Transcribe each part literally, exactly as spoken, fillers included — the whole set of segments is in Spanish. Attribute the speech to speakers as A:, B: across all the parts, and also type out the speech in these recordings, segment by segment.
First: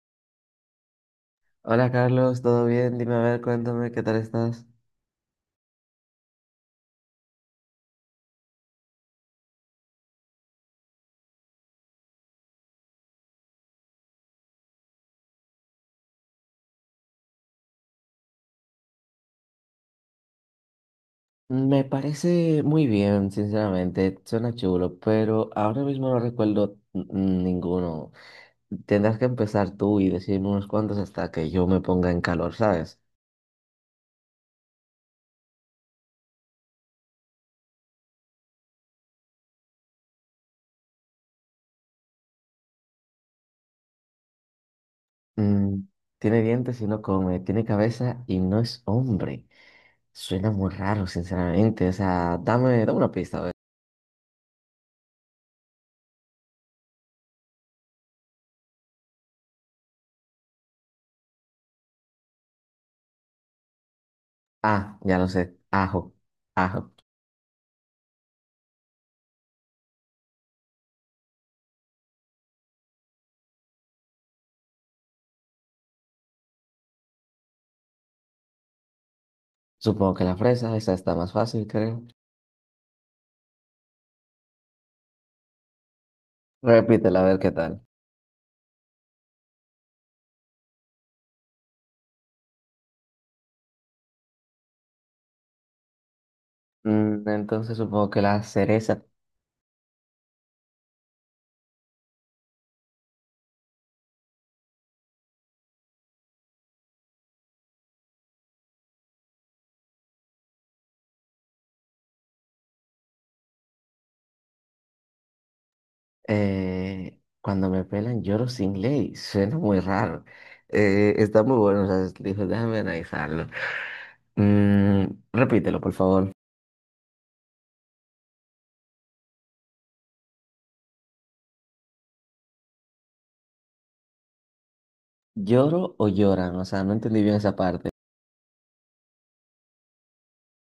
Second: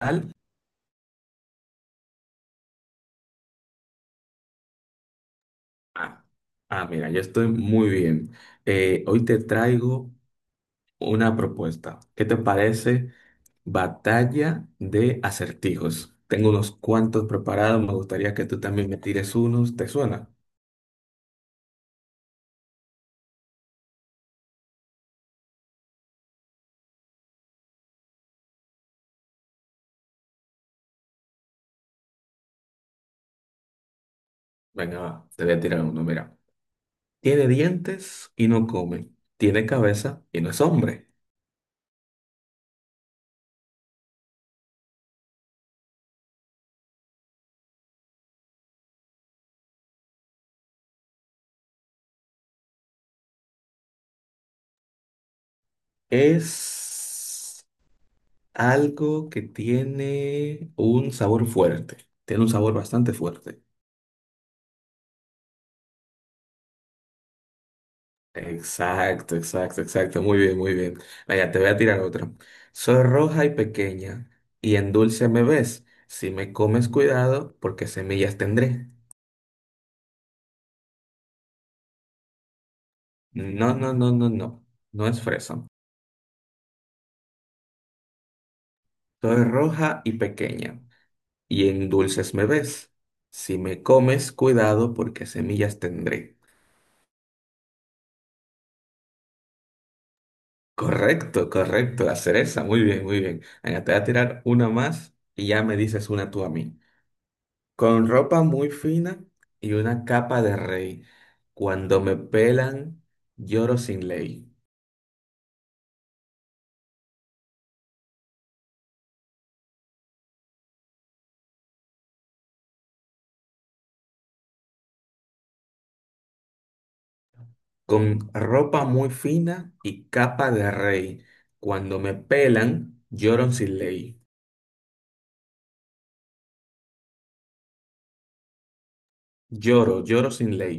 A: Tal?
B: Hola Carlos, ¿todo bien? Dime a ver, cuéntame, ¿qué tal estás?
A: Ah, ah, mira, yo estoy muy bien. Eh, hoy te traigo una propuesta. ¿Qué te parece? Batalla de acertijos. Tengo unos cuantos preparados. Me gustaría que tú también me tires unos. ¿Te suena?
B: Me parece muy bien, sinceramente, suena chulo, pero ahora mismo no recuerdo n- n- ninguno. Tendrás que empezar tú y decirme unos cuantos hasta que yo me ponga en calor, ¿sabes?
A: Venga, va, te voy a tirar uno. Mira, tiene dientes y no come. Tiene cabeza y no es hombre.
B: Mm, tiene dientes y no come, tiene cabeza y no es hombre. Suena muy raro, sinceramente, o sea, dame, dame una pista, a ver.
A: Es algo que tiene un sabor fuerte. Tiene un sabor bastante fuerte.
B: Ah, ya lo sé, ajo, ajo.
A: Exacto, exacto, exacto. Muy bien, muy bien. Vaya, te voy a tirar otra. Soy roja y pequeña, y en dulce me ves. Si me comes, cuidado, porque semillas tendré.
B: Supongo que la fresa, esa está más fácil, creo.
A: No, no, no, no, no. No es fresa.
B: Repítela, a ver qué tal.
A: Soy roja y pequeña, y en dulces me ves. Si me comes, cuidado, porque semillas tendré.
B: Mm, Entonces supongo que las cerezas.
A: Correcto, correcto. La cereza. Muy bien, muy bien. Venga, te voy a tirar una más y ya me dices una tú a mí. Con ropa muy fina y una capa de rey. Cuando me pelan, lloro sin ley.
B: Eh, cuando me pelan lloro sin ley, suena muy raro. Eh, está muy bueno, o sea, dijo, déjame analizarlo. Mm, repítelo, por favor.
A: Con ropa muy fina y capa de rey. Cuando me pelan, lloro sin ley.
B: ¿Lloro o lloran? O sea, no entendí bien esa parte.
A: Lloro, lloro sin ley.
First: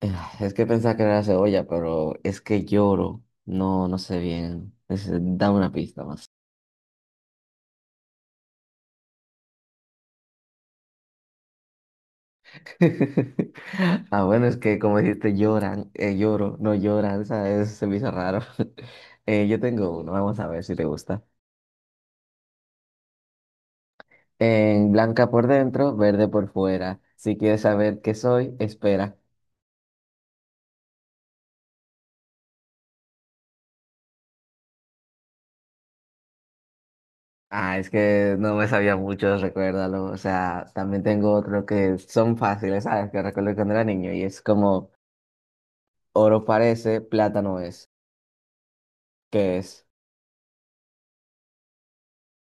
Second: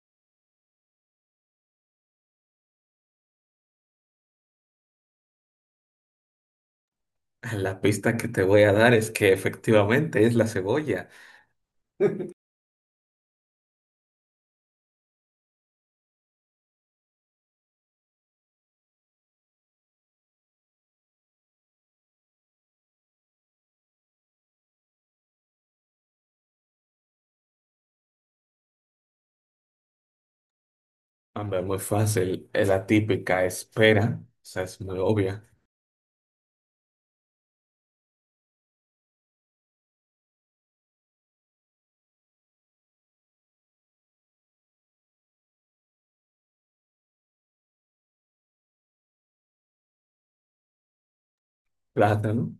B: Eh, Es que pensaba que era la cebolla, pero es que lloro. No, no sé bien. Es- dame una pista más.
A: Ah, La pista que te voy a dar es que efectivamente es la cebolla.
B: Ah, bueno, es que como dijiste, lloran, eh, lloro, no lloran, ¿sabes? Se me hizo raro. Eh, yo tengo uno, vamos a ver si te gusta. En blanca por dentro, verde por fuera. Si quieres saber qué soy, espera.
A: Hombre, muy fácil. Es la típica espera. O sea, es muy obvia.
B: Ah, es que no me sabía mucho, recuérdalo. O sea, también tengo otro que son fáciles, ¿sabes? Que recuerdo cuando era niño y es como oro parece, plátano es. ¿Qué es?
A: Plátano.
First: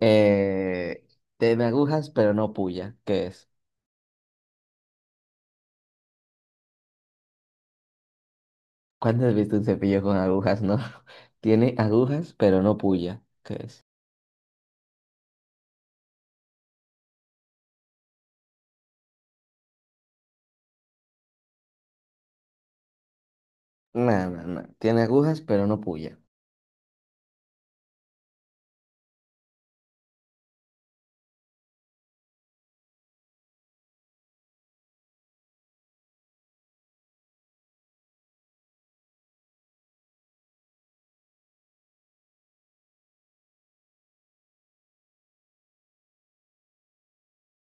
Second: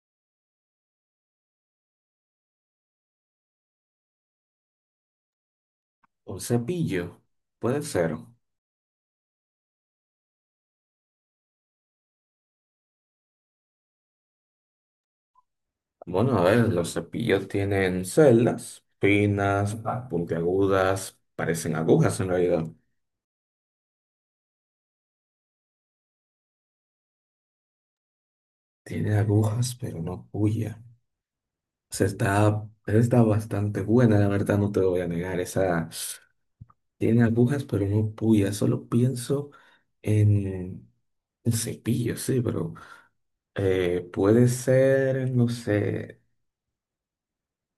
B: Eh, tiene agujas, pero no puya. ¿Qué es?
A: Un cepillo. Puede ser.
B: ¿Cuándo has visto un cepillo con agujas? No. Tiene agujas, pero no puya. ¿Qué es?
A: Bueno, a ver, los cepillos tienen celdas, finas, ah, puntiagudas, parecen agujas en realidad.
B: No, no, no. Tiene agujas, pero no puya.
A: Tiene agujas, pero no puya. O sea, está, está bastante buena, la verdad, no te voy a negar. Esa tiene agujas, pero no puya. Solo pienso en el cepillo, sí, pero eh, puede ser, no sé,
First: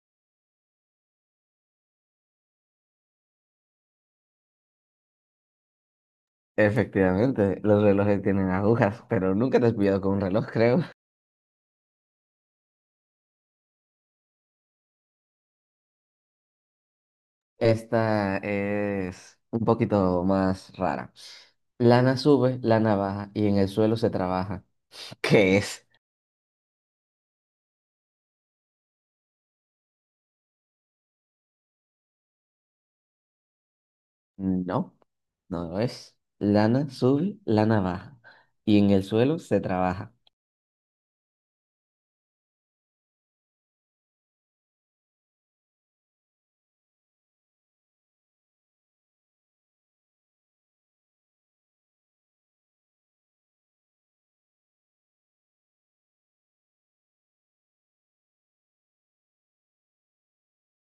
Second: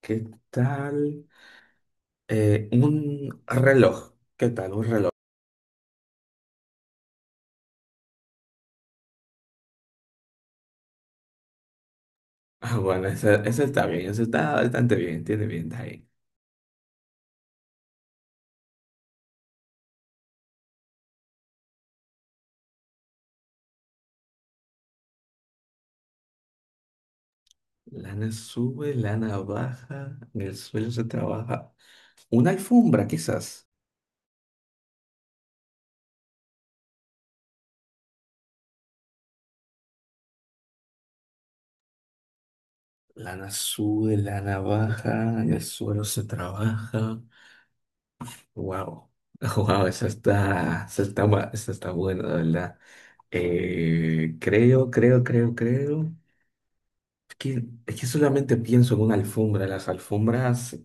A: ¿qué tal? Eh, un reloj. ¿Qué tal? Un reloj.
B: Efectivamente, los relojes tienen agujas, pero nunca te has pillado con un reloj, creo.
A: Ah, bueno, esa, esa está bien, esa está bastante bien, tiene bien, está bien.
B: Esta es un poquito más rara. Lana sube, lana baja y en el suelo se trabaja. ¿Qué es?
A: Lana sube, lana baja, en el suelo se trabaja. Una alfombra, quizás.
B: No, no lo es. Lana sube, lana baja y en el suelo se trabaja.
A: Lana sube, lana baja, en el suelo se trabaja. Wow, wow, esa está, esa está, ma- esa está buena, la verdad. Eh, creo, creo, creo, creo. Es que, es que solamente pienso en una alfombra, las alfombras,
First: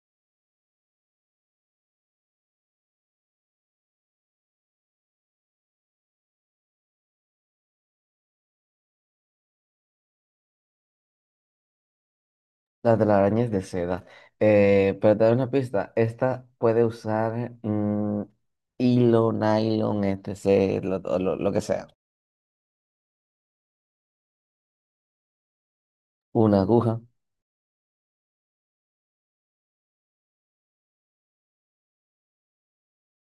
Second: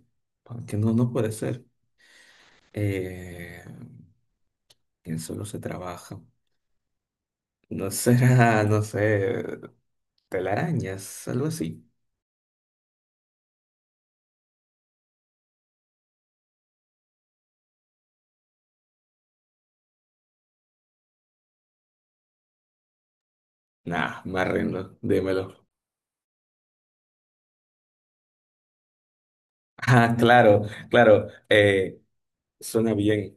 A: que no, no puede ser. Eh, ¿Quién solo se trabaja? No será, no sé, telarañas, algo así.
B: las de la araña de seda. Eh, pero te doy una pista. Esta puede usar mm, hilo, nylon, etcétera, lo, lo- lo que sea.
A: Nah, me arrendo, dímelo.
B: Una aguja.
A: Ah, claro, claro, eh, suena bien.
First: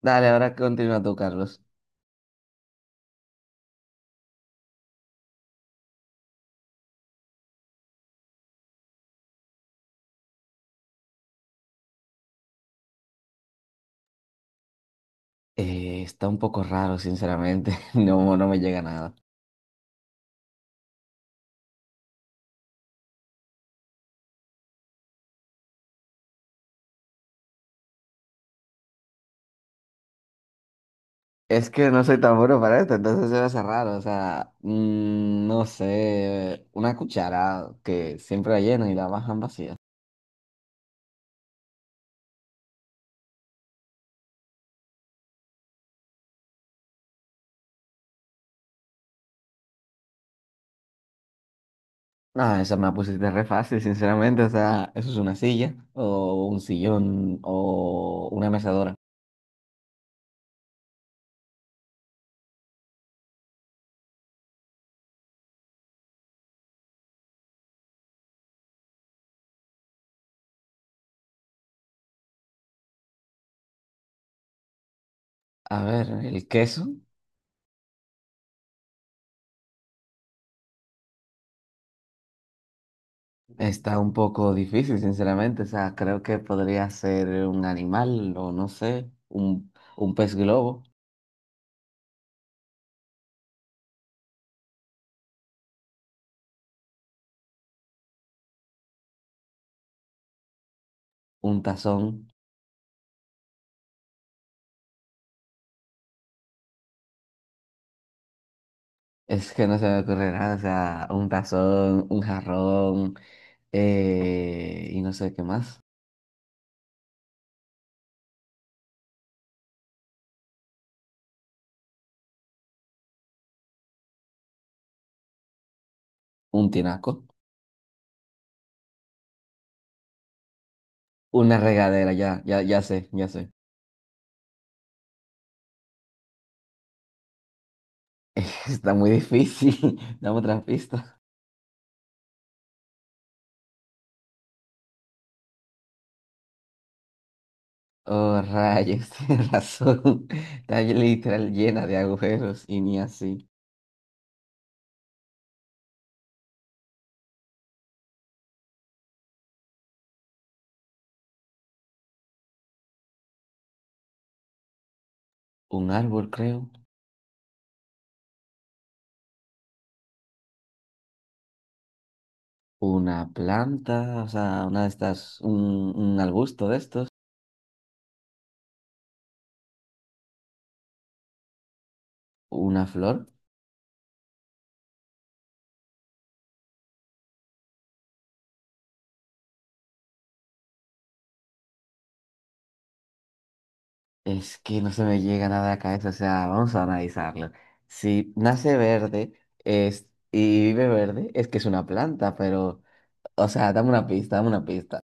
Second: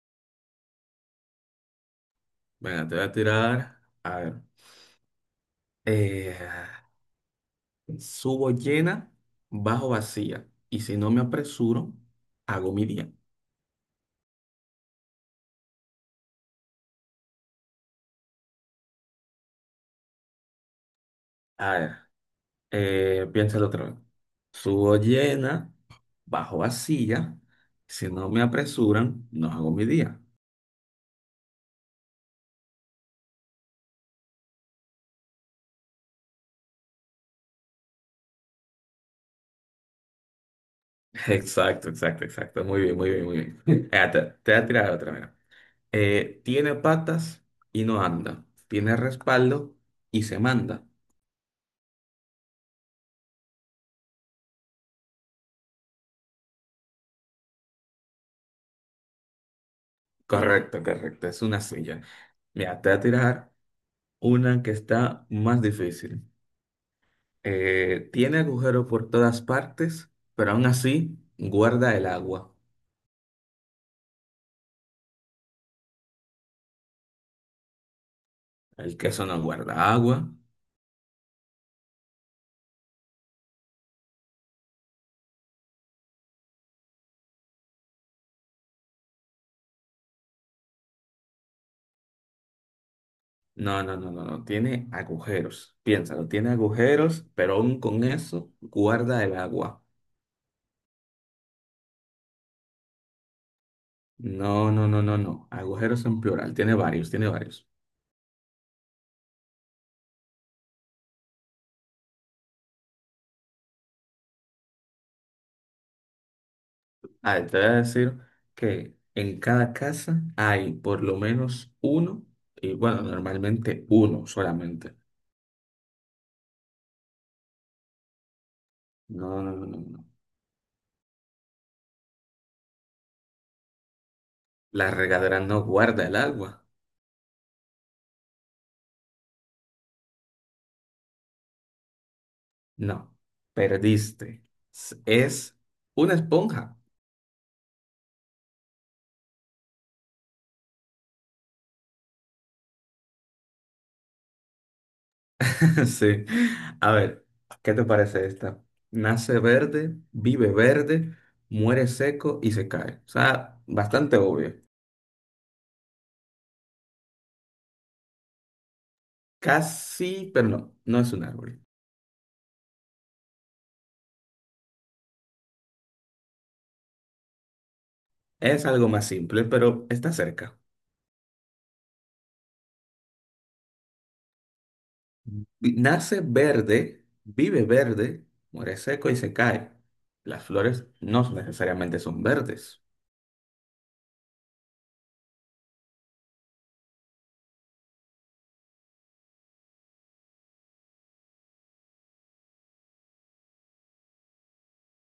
B: Dale, ahora continúa tú, Carlos.
A: Venga, te voy a tirar. A ver. eh, subo llena, bajo vacía. Y si no me apresuro, hago mi día.
B: Eh, está un poco raro, sinceramente. No, no me llega nada.
A: A ver, eh, piénsalo otra vez. Subo llena, bajo vacía. Si no me apresuran, no hago mi día.
B: Es que no soy tan bueno para esto, entonces se me hace raro. O sea, mm, no sé, una cuchara que siempre la llenan y la bajan vacía.
A: Exacto, exacto, exacto. Muy bien, muy bien, muy bien. Mira, te, te voy a tirar otra, mira. Eh, tiene patas y no anda. Tiene respaldo y se manda.
B: No, esa me la pusiste re fácil, sinceramente. O sea, eso es una silla, o un sillón, o una mecedora.
A: Correcto, correcto. Es una silla. Mira, te voy a tirar una que está más difícil. Eh, tiene agujero por todas partes, pero aún así guarda el agua.
B: A ver, el queso
A: El queso no guarda agua.
B: está un poco difícil, sinceramente. O sea, creo que podría ser un animal, o no sé, un, un pez globo,
A: No, no, no, no, no. Tiene agujeros. Piénsalo, tiene agujeros, pero aún con eso guarda el agua.
B: un tazón.
A: No, no, no, no, no. Agujeros en plural. Tiene varios, tiene varios.
B: Es que no se me ocurre nada. O sea, un tazón, un jarrón, eh, y no sé qué más.
A: A ver, te voy a decir que en cada casa hay por lo menos uno, y bueno, normalmente uno solamente.
B: Un tinaco,
A: No, no, no, no, no.
B: una regadera, ya, ya, ya sé, ya sé.
A: La regadera no guarda el agua.
B: Está muy difícil. Dame otra pista.
A: No, perdiste. S- Es una esponja.
B: Oh, rayos, tienes razón. Está literal llena de agujeros y ni así.
A: Sí. A ver, ¿qué te parece esta? Nace verde, vive verde, muere seco y se cae. O sea, bastante obvio.
B: Un árbol, creo.
A: Casi, pero no, no es un árbol.
B: Una planta, o sea, una de estas, un, un arbusto de estos.
A: Es algo más simple, pero está cerca.
B: Una flor.
A: Vi- Nace verde, vive verde, muere seco y se cae. Las flores no necesariamente son verdes.
B: Es que no se me llega nada a la cabeza, o sea, vamos a analizarlo. Si nace verde es, y vive verde, es que es una planta, pero, o sea, dame una pista, dame una pista.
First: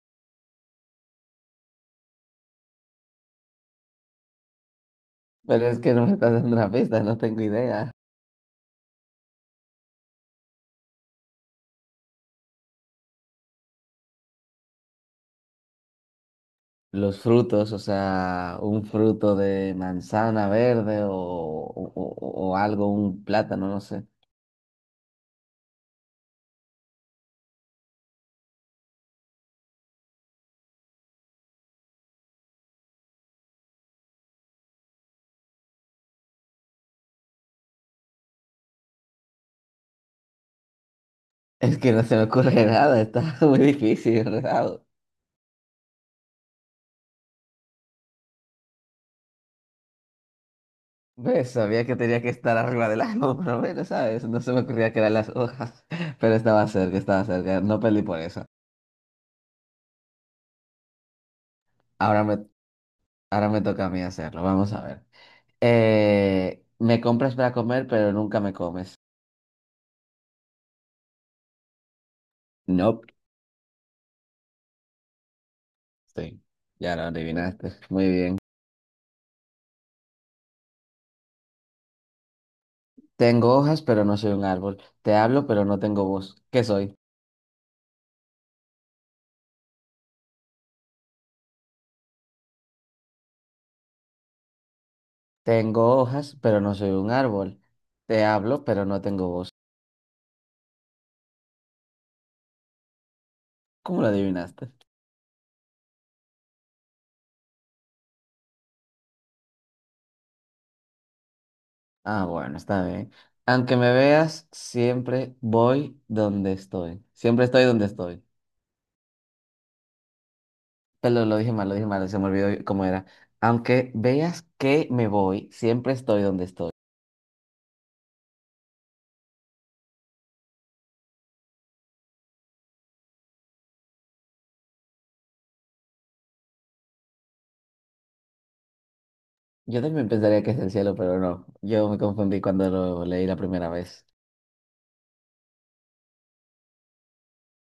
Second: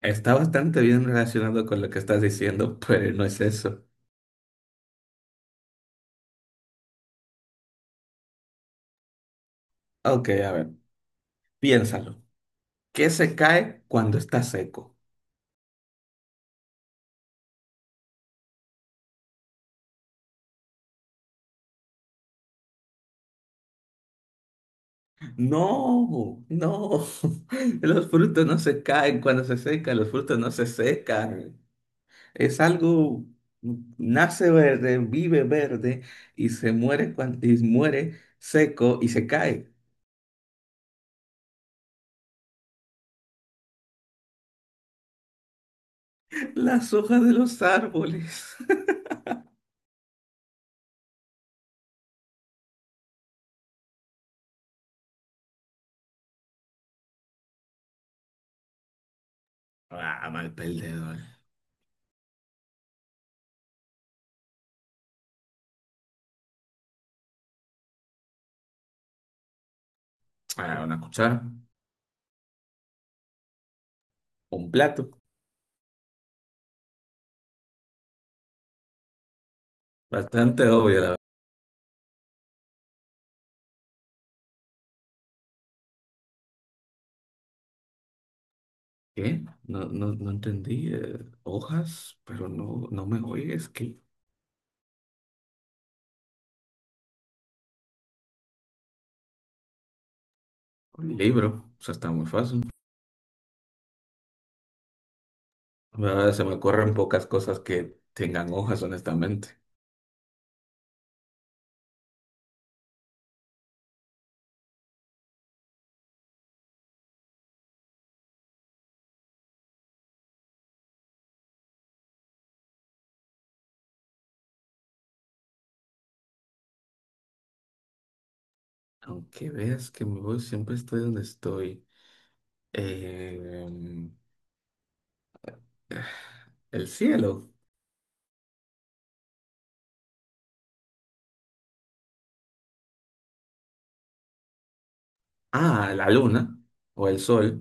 A: Está bastante bien relacionado con lo que estás diciendo, pero no es eso.
B: Pero es que no me estás dando una pista, no tengo idea.
A: Ok, a ver, piénsalo. ¿Qué se cae cuando está seco?
B: Los frutos, o sea, un fruto de manzana verde o, o- o- o algo, un plátano, no sé.
A: No, no. Los frutos no se caen cuando se secan, los frutos no se secan. Es algo, nace verde, vive verde y se muere, cuan- y muere seco y se cae.
B: Es que no se me ocurre nada, está muy difícil, ¿verdad?
A: Las hojas de los árboles.
B: Pues sabía que tenía que estar arriba del árbol, por lo menos, ¿sabes? No se me ocurría que eran las hojas, pero estaba cerca, estaba cerca, no perdí por eso.
A: Ah, mal perdedor.
B: Ahora me, ahora me toca a mí hacerlo, vamos a ver. Eh, me compras para comer, pero nunca me comes.
A: Ah, una cuchara.
B: No,
A: Un plato.
B: sí, ya lo adivinaste, muy bien.
A: Bastante obvio, la verdad.
B: Tengo hojas, pero no soy un árbol. Te hablo, pero no tengo voz. ¿Qué soy?
A: ¿Qué? No, no, no entendí. eh, hojas, pero no, no me oyes. ¿Qué?
B: Tengo hojas, pero no soy un árbol. Te hablo, pero no tengo voz.
A: Un libro. O sea, está muy fácil.
B: ¿Cómo lo adivinaste?
A: Ahora se me ocurren pocas cosas que tengan hojas, honestamente.
B: Ah, bueno, está bien. Aunque me veas, siempre voy donde estoy. Siempre estoy donde estoy. Pero lo dije mal, lo dije mal, se me olvidó cómo era. Aunque veas que me voy, siempre estoy donde estoy.
A: Aunque veas que me voy, siempre estoy donde estoy. Eh, el cielo.
B: Yo también pensaría que es el cielo, pero no. Yo me confundí cuando lo leí la primera vez.
A: Ah, la luna o el sol.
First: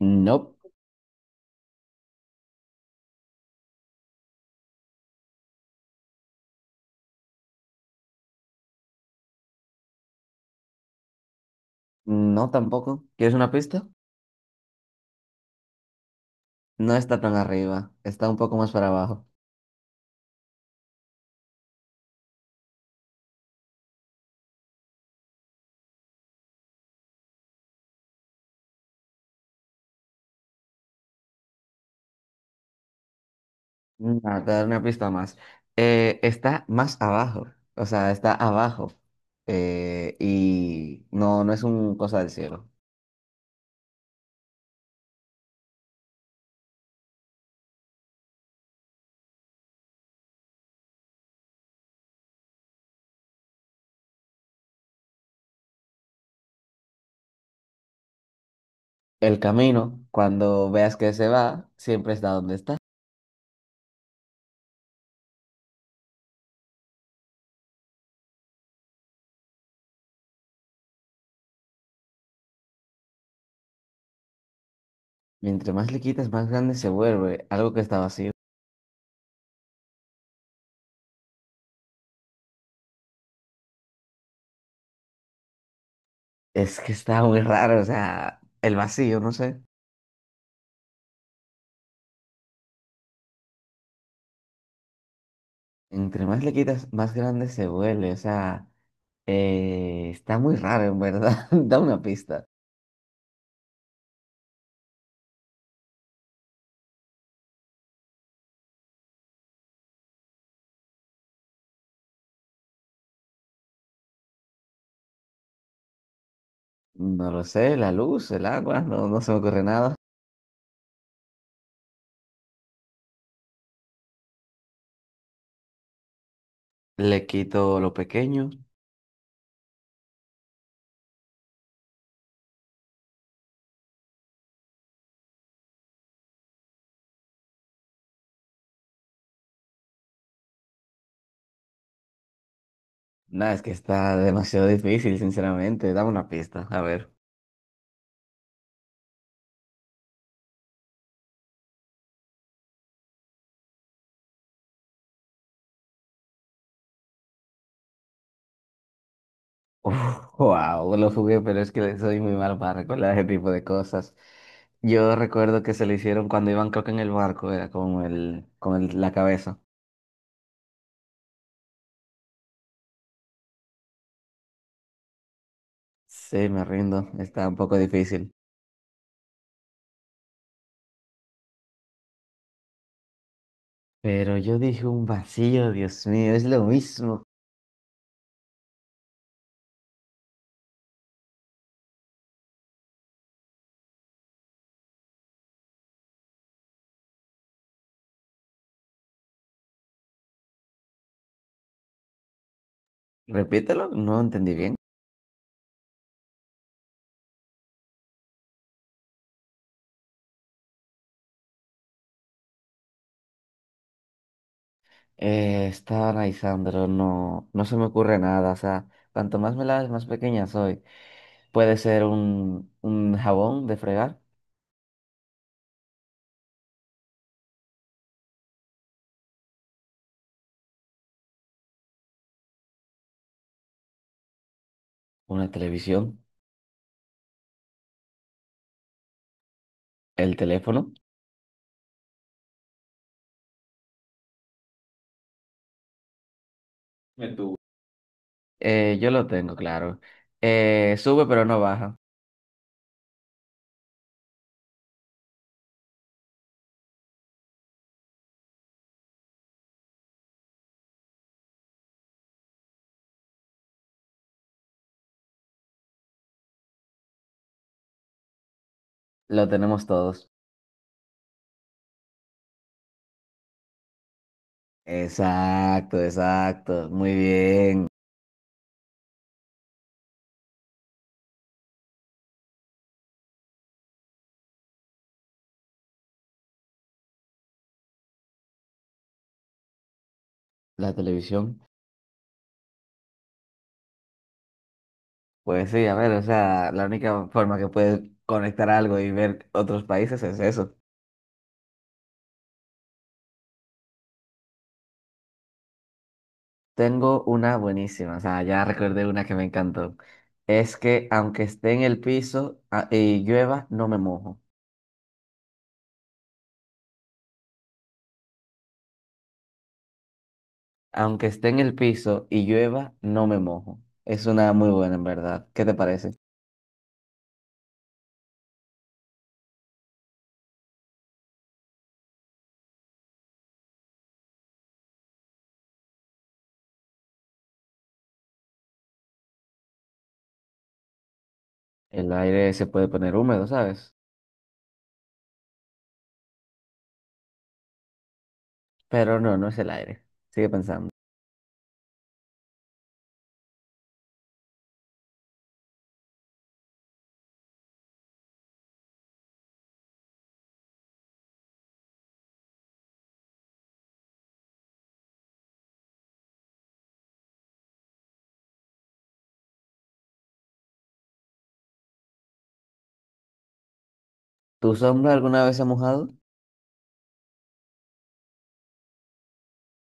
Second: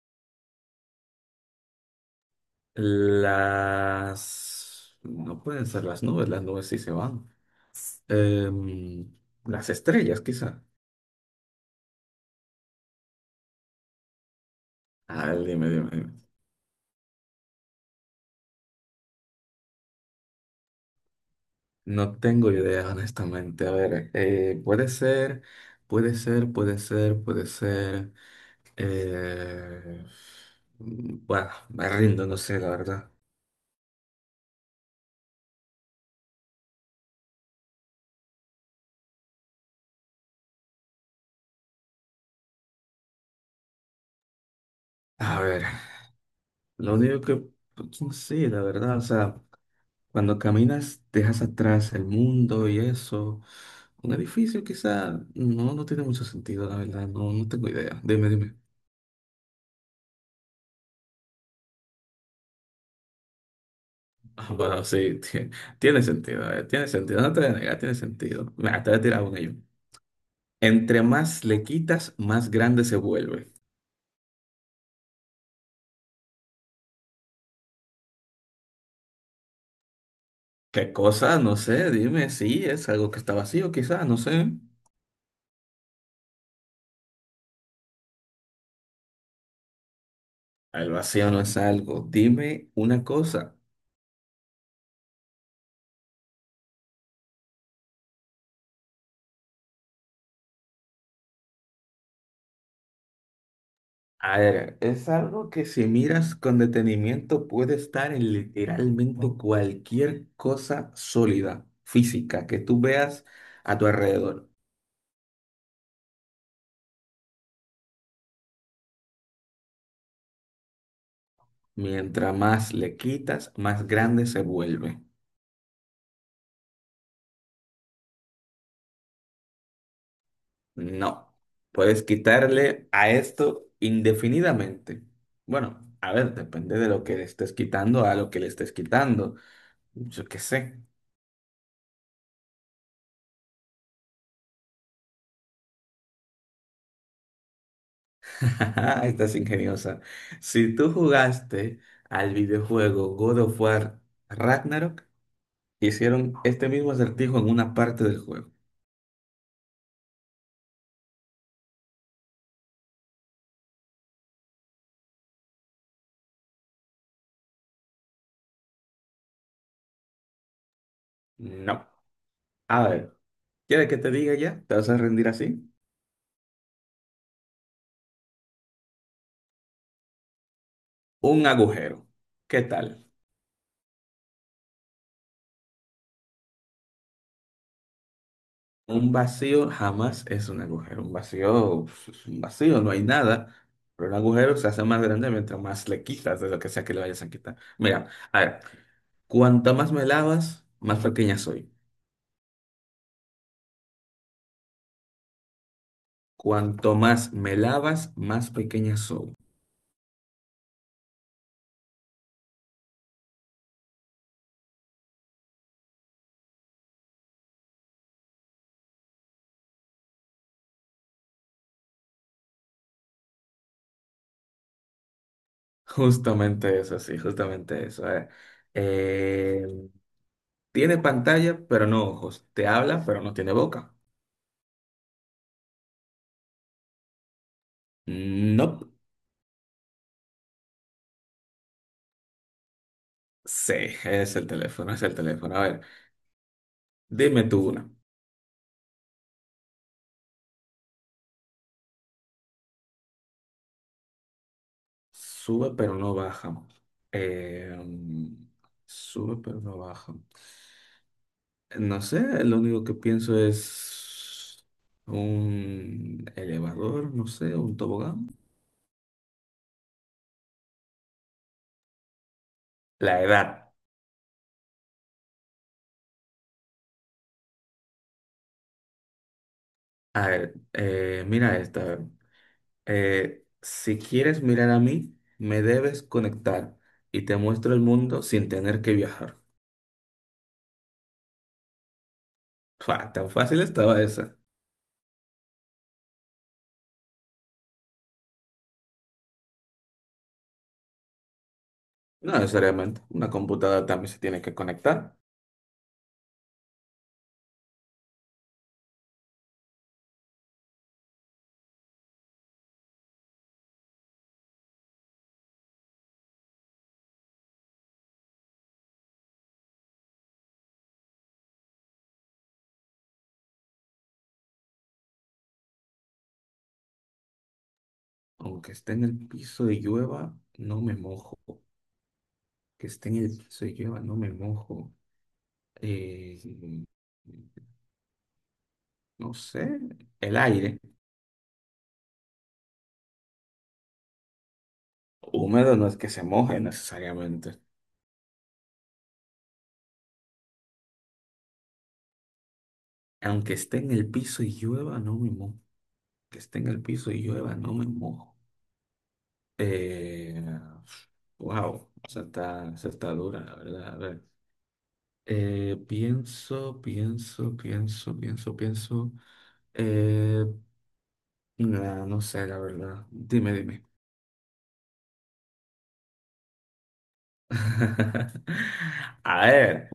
B: No,
A: Las... No pueden ser las nubes, las nubes sí se van. Em, las estrellas, quizá.
B: no tampoco. ¿Quieres una pista?
A: A ver, dime, dime, dime.
B: No está tan arriba, está un poco más para abajo.
A: No tengo idea, honestamente. A ver, eh, puede ser, puede ser, puede ser, puede ser. eh, bueno, me rindo, no sé, la verdad.
B: No, te voy a dar una pista más. Eh, está más abajo, o sea, está abajo. Eh, y no, no es un cosa del cielo.
A: A ver, lo único que, sí, la verdad, o sea, Cuando caminas, dejas atrás el mundo y eso. Un edificio quizá no, no tiene mucho sentido, la verdad. No, no tengo idea. Dime, dime.
B: El camino, cuando veas que se va, siempre está donde está.
A: Ah, Bueno, sí, ti- tiene sentido, eh, tiene sentido. No te voy a negar, tiene sentido. Mira, te voy a tirar una yo. Entre más le quitas, más grande se vuelve.
B: Mientras más le quitas, más grande se vuelve. Algo que está vacío.
A: ¿Qué cosa? No sé, dime. Sí, es algo que está vacío, quizá, no sé.
B: Es que está muy raro, o sea, el vacío, no sé.
A: El vacío no es algo. Dime una cosa.
B: Entre más le quitas, más grande se vuelve. O sea, eh, está muy raro, en verdad. Da una pista.
A: A ver, es algo que si miras con detenimiento puede estar en literalmente cualquier cosa sólida, física, que tú veas a tu alrededor.
B: No lo sé, la luz, el agua, no, no se me ocurre nada.
A: Mientras más le quitas, más grande se vuelve.
B: Le quito lo pequeño.
A: No, puedes quitarle a esto indefinidamente. Bueno, a ver, depende de lo que le estés quitando, a lo que le estés quitando. Yo qué sé.
B: Nada, es que está demasiado difícil, sinceramente. Dame una pista, a ver.
A: Estás ingeniosa. Si tú jugaste al videojuego God of War Ragnarok, hicieron este mismo acertijo en una parte del juego.
B: Uf, wow, lo jugué, pero es que soy muy mal para recordar ese tipo de cosas. Yo recuerdo que se lo hicieron cuando iban, creo que en el barco, era con el, con el- la cabeza.
A: No. A ver, ¿quieres que te diga ya? ¿Te vas a rendir así?
B: Sí, me rindo, está un poco difícil.
A: Un agujero. ¿Qué tal?
B: Pero yo dije un vacío, Dios mío, es lo mismo.
A: Un vacío jamás es un agujero. Un vacío pues, es un vacío, no hay nada. Pero un agujero se hace más grande mientras más le quitas de lo que sea que le vayas a quitar. Mira, a ver, cuanto más me lavas, más pequeña soy.
B: Repítelo, no entendí bien.
A: Cuanto más me lavas, más pequeña soy.
B: Eh, estaba analizando, no, no se me ocurre nada. O sea, cuanto más me laves, más pequeña soy. Puede ser un, un jabón de fregar,
A: Justamente eso, sí, justamente eso. eh. Eh, tiene pantalla, pero no ojos. Te habla, pero no tiene boca.
B: una televisión,
A: No.
B: el teléfono.
A: Sí, es el teléfono, es el teléfono. A ver, dime tú una.
B: Eh, yo lo tengo, claro. Eh, sube pero no baja.
A: Sube, pero no baja. Eh, sube, pero no baja. No sé, lo único que pienso es un elevador, no sé, un tobogán.
B: Lo tenemos todos.
A: La edad.
B: Exacto, exacto. Muy bien.
A: A ver, eh, mira esta. a ver. Eh, si quieres mirar a mí, me debes conectar y te muestro el mundo sin tener que viajar.
B: La televisión.
A: Fua, tan fácil estaba esa.
B: Pues sí, a ver, o sea, la única forma que puedes conectar algo y ver otros países es eso.
A: No necesariamente. Una computadora también se tiene que conectar.
B: Tengo una buenísima, o sea, ya recordé una que me encantó. Es que aunque esté en el piso ah, y llueva, no me mojo. Aunque esté en el piso y llueva, no me mojo. Es una muy buena, en verdad. ¿Qué te parece?
A: Aunque esté en el piso y llueva, no me mojo. Que esté en el piso y llueva, no me mojo. Eh, no sé. El aire.
B: El aire se puede poner húmedo, ¿sabes?
A: Húmedo no es que se moje necesariamente.
B: Pero no, no es el aire. Sigue pensando.
A: Aunque esté en el piso y llueva, no me mojo. que esté en el piso y llueva, no me mojo. Eh, wow, esa está, esa está dura, la verdad. A ver, eh, pienso, pienso, pienso, pienso, pienso. Eh, nah, no sé, la verdad. Dime, dime.
B: ¿Tu sombra alguna vez se ha mojado?
A: A ver,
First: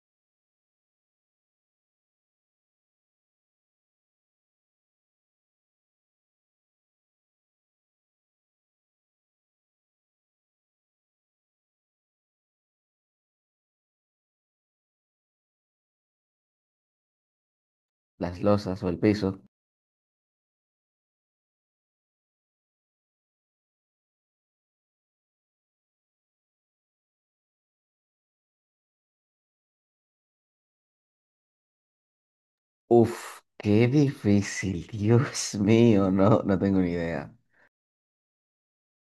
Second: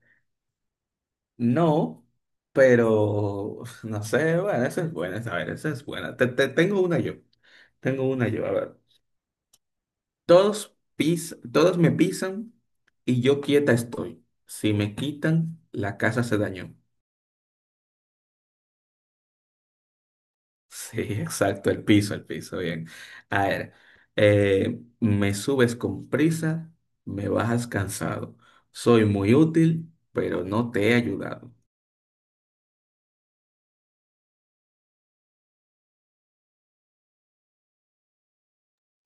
A: no, pero no sé, bueno, esa es buena, a ver, esa es buena. Te, te- tengo una yo, tengo una yo, a ver. Todos pis, todos me pisan y yo quieta estoy. Si me quitan, la casa se dañó.
B: Las losas o el piso.
A: Sí, exacto, el piso, el piso, bien. A ver, eh, me subes con prisa, me bajas cansado. Soy muy útil, pero no te he ayudado.
B: Uf, qué difícil. Dios mío, no, no tengo ni idea.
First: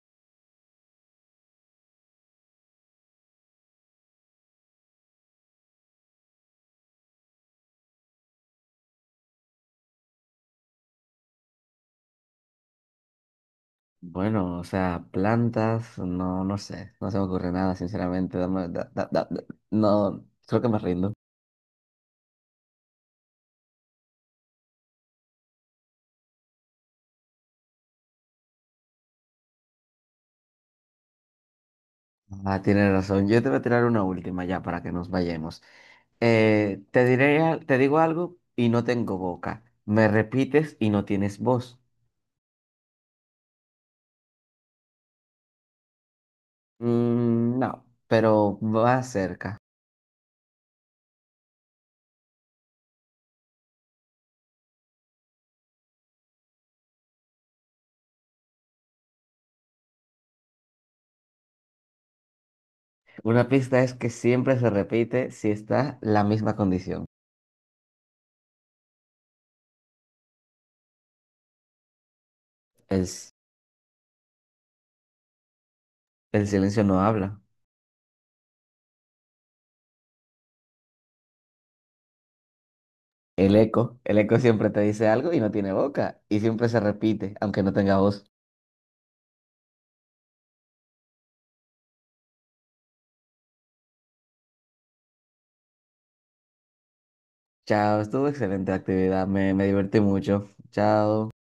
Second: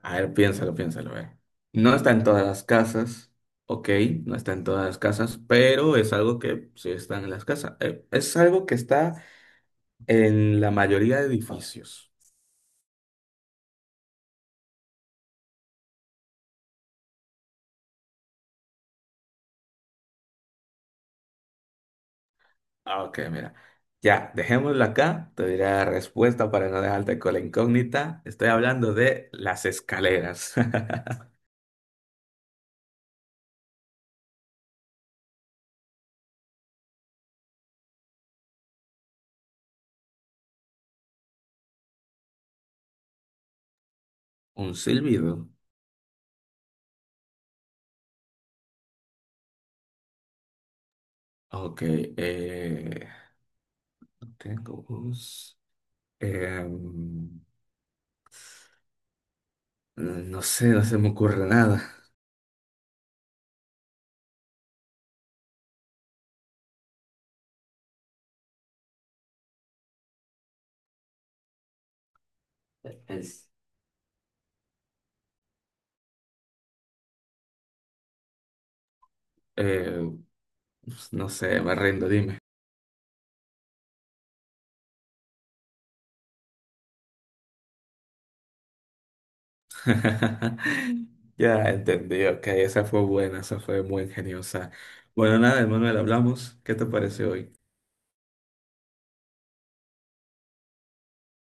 A: A ver, piénsalo, piénsalo, a ver. No está en todas las casas, ok, no está en todas las casas, pero es algo que sí está en las casas. Eh, es algo que está en la mayoría de edificios.
B: Bueno, o sea, plantas, no, no sé, no se me ocurre nada, sinceramente. dame- da- da- da- da- no, creo que me rindo.
A: Ah, Ok, mira. Ya, dejémoslo acá. Te diré la respuesta para no dejarte con la incógnita. Estoy hablando de las escaleras.
B: Ah, tienes razón. Yo te voy a tirar una última ya para que nos vayamos. Eh, te diré, al- te digo algo y no tengo boca. Me repites y no tienes voz.
A: Un silbido.
B: Mm, no, pero va cerca.
A: Ok. eh, no tengo voz. Em, no sé, no se me ocurre nada.
B: Una pista es que siempre se repite si está la misma condición. El, s-
A: Es-
B: el silencio no habla.
A: eh, pues, no sé, me rindo, dime.
B: El eco, el eco siempre te dice algo y no tiene boca, y siempre se repite, aunque no tenga voz.
A: Ya entendí, ok. Esa fue buena, esa fue muy ingeniosa. Bueno, nada, Manuel, hablamos. ¿Qué te parece hoy?
B: Chao, estuvo excelente la actividad, me, me divertí mucho. Chao.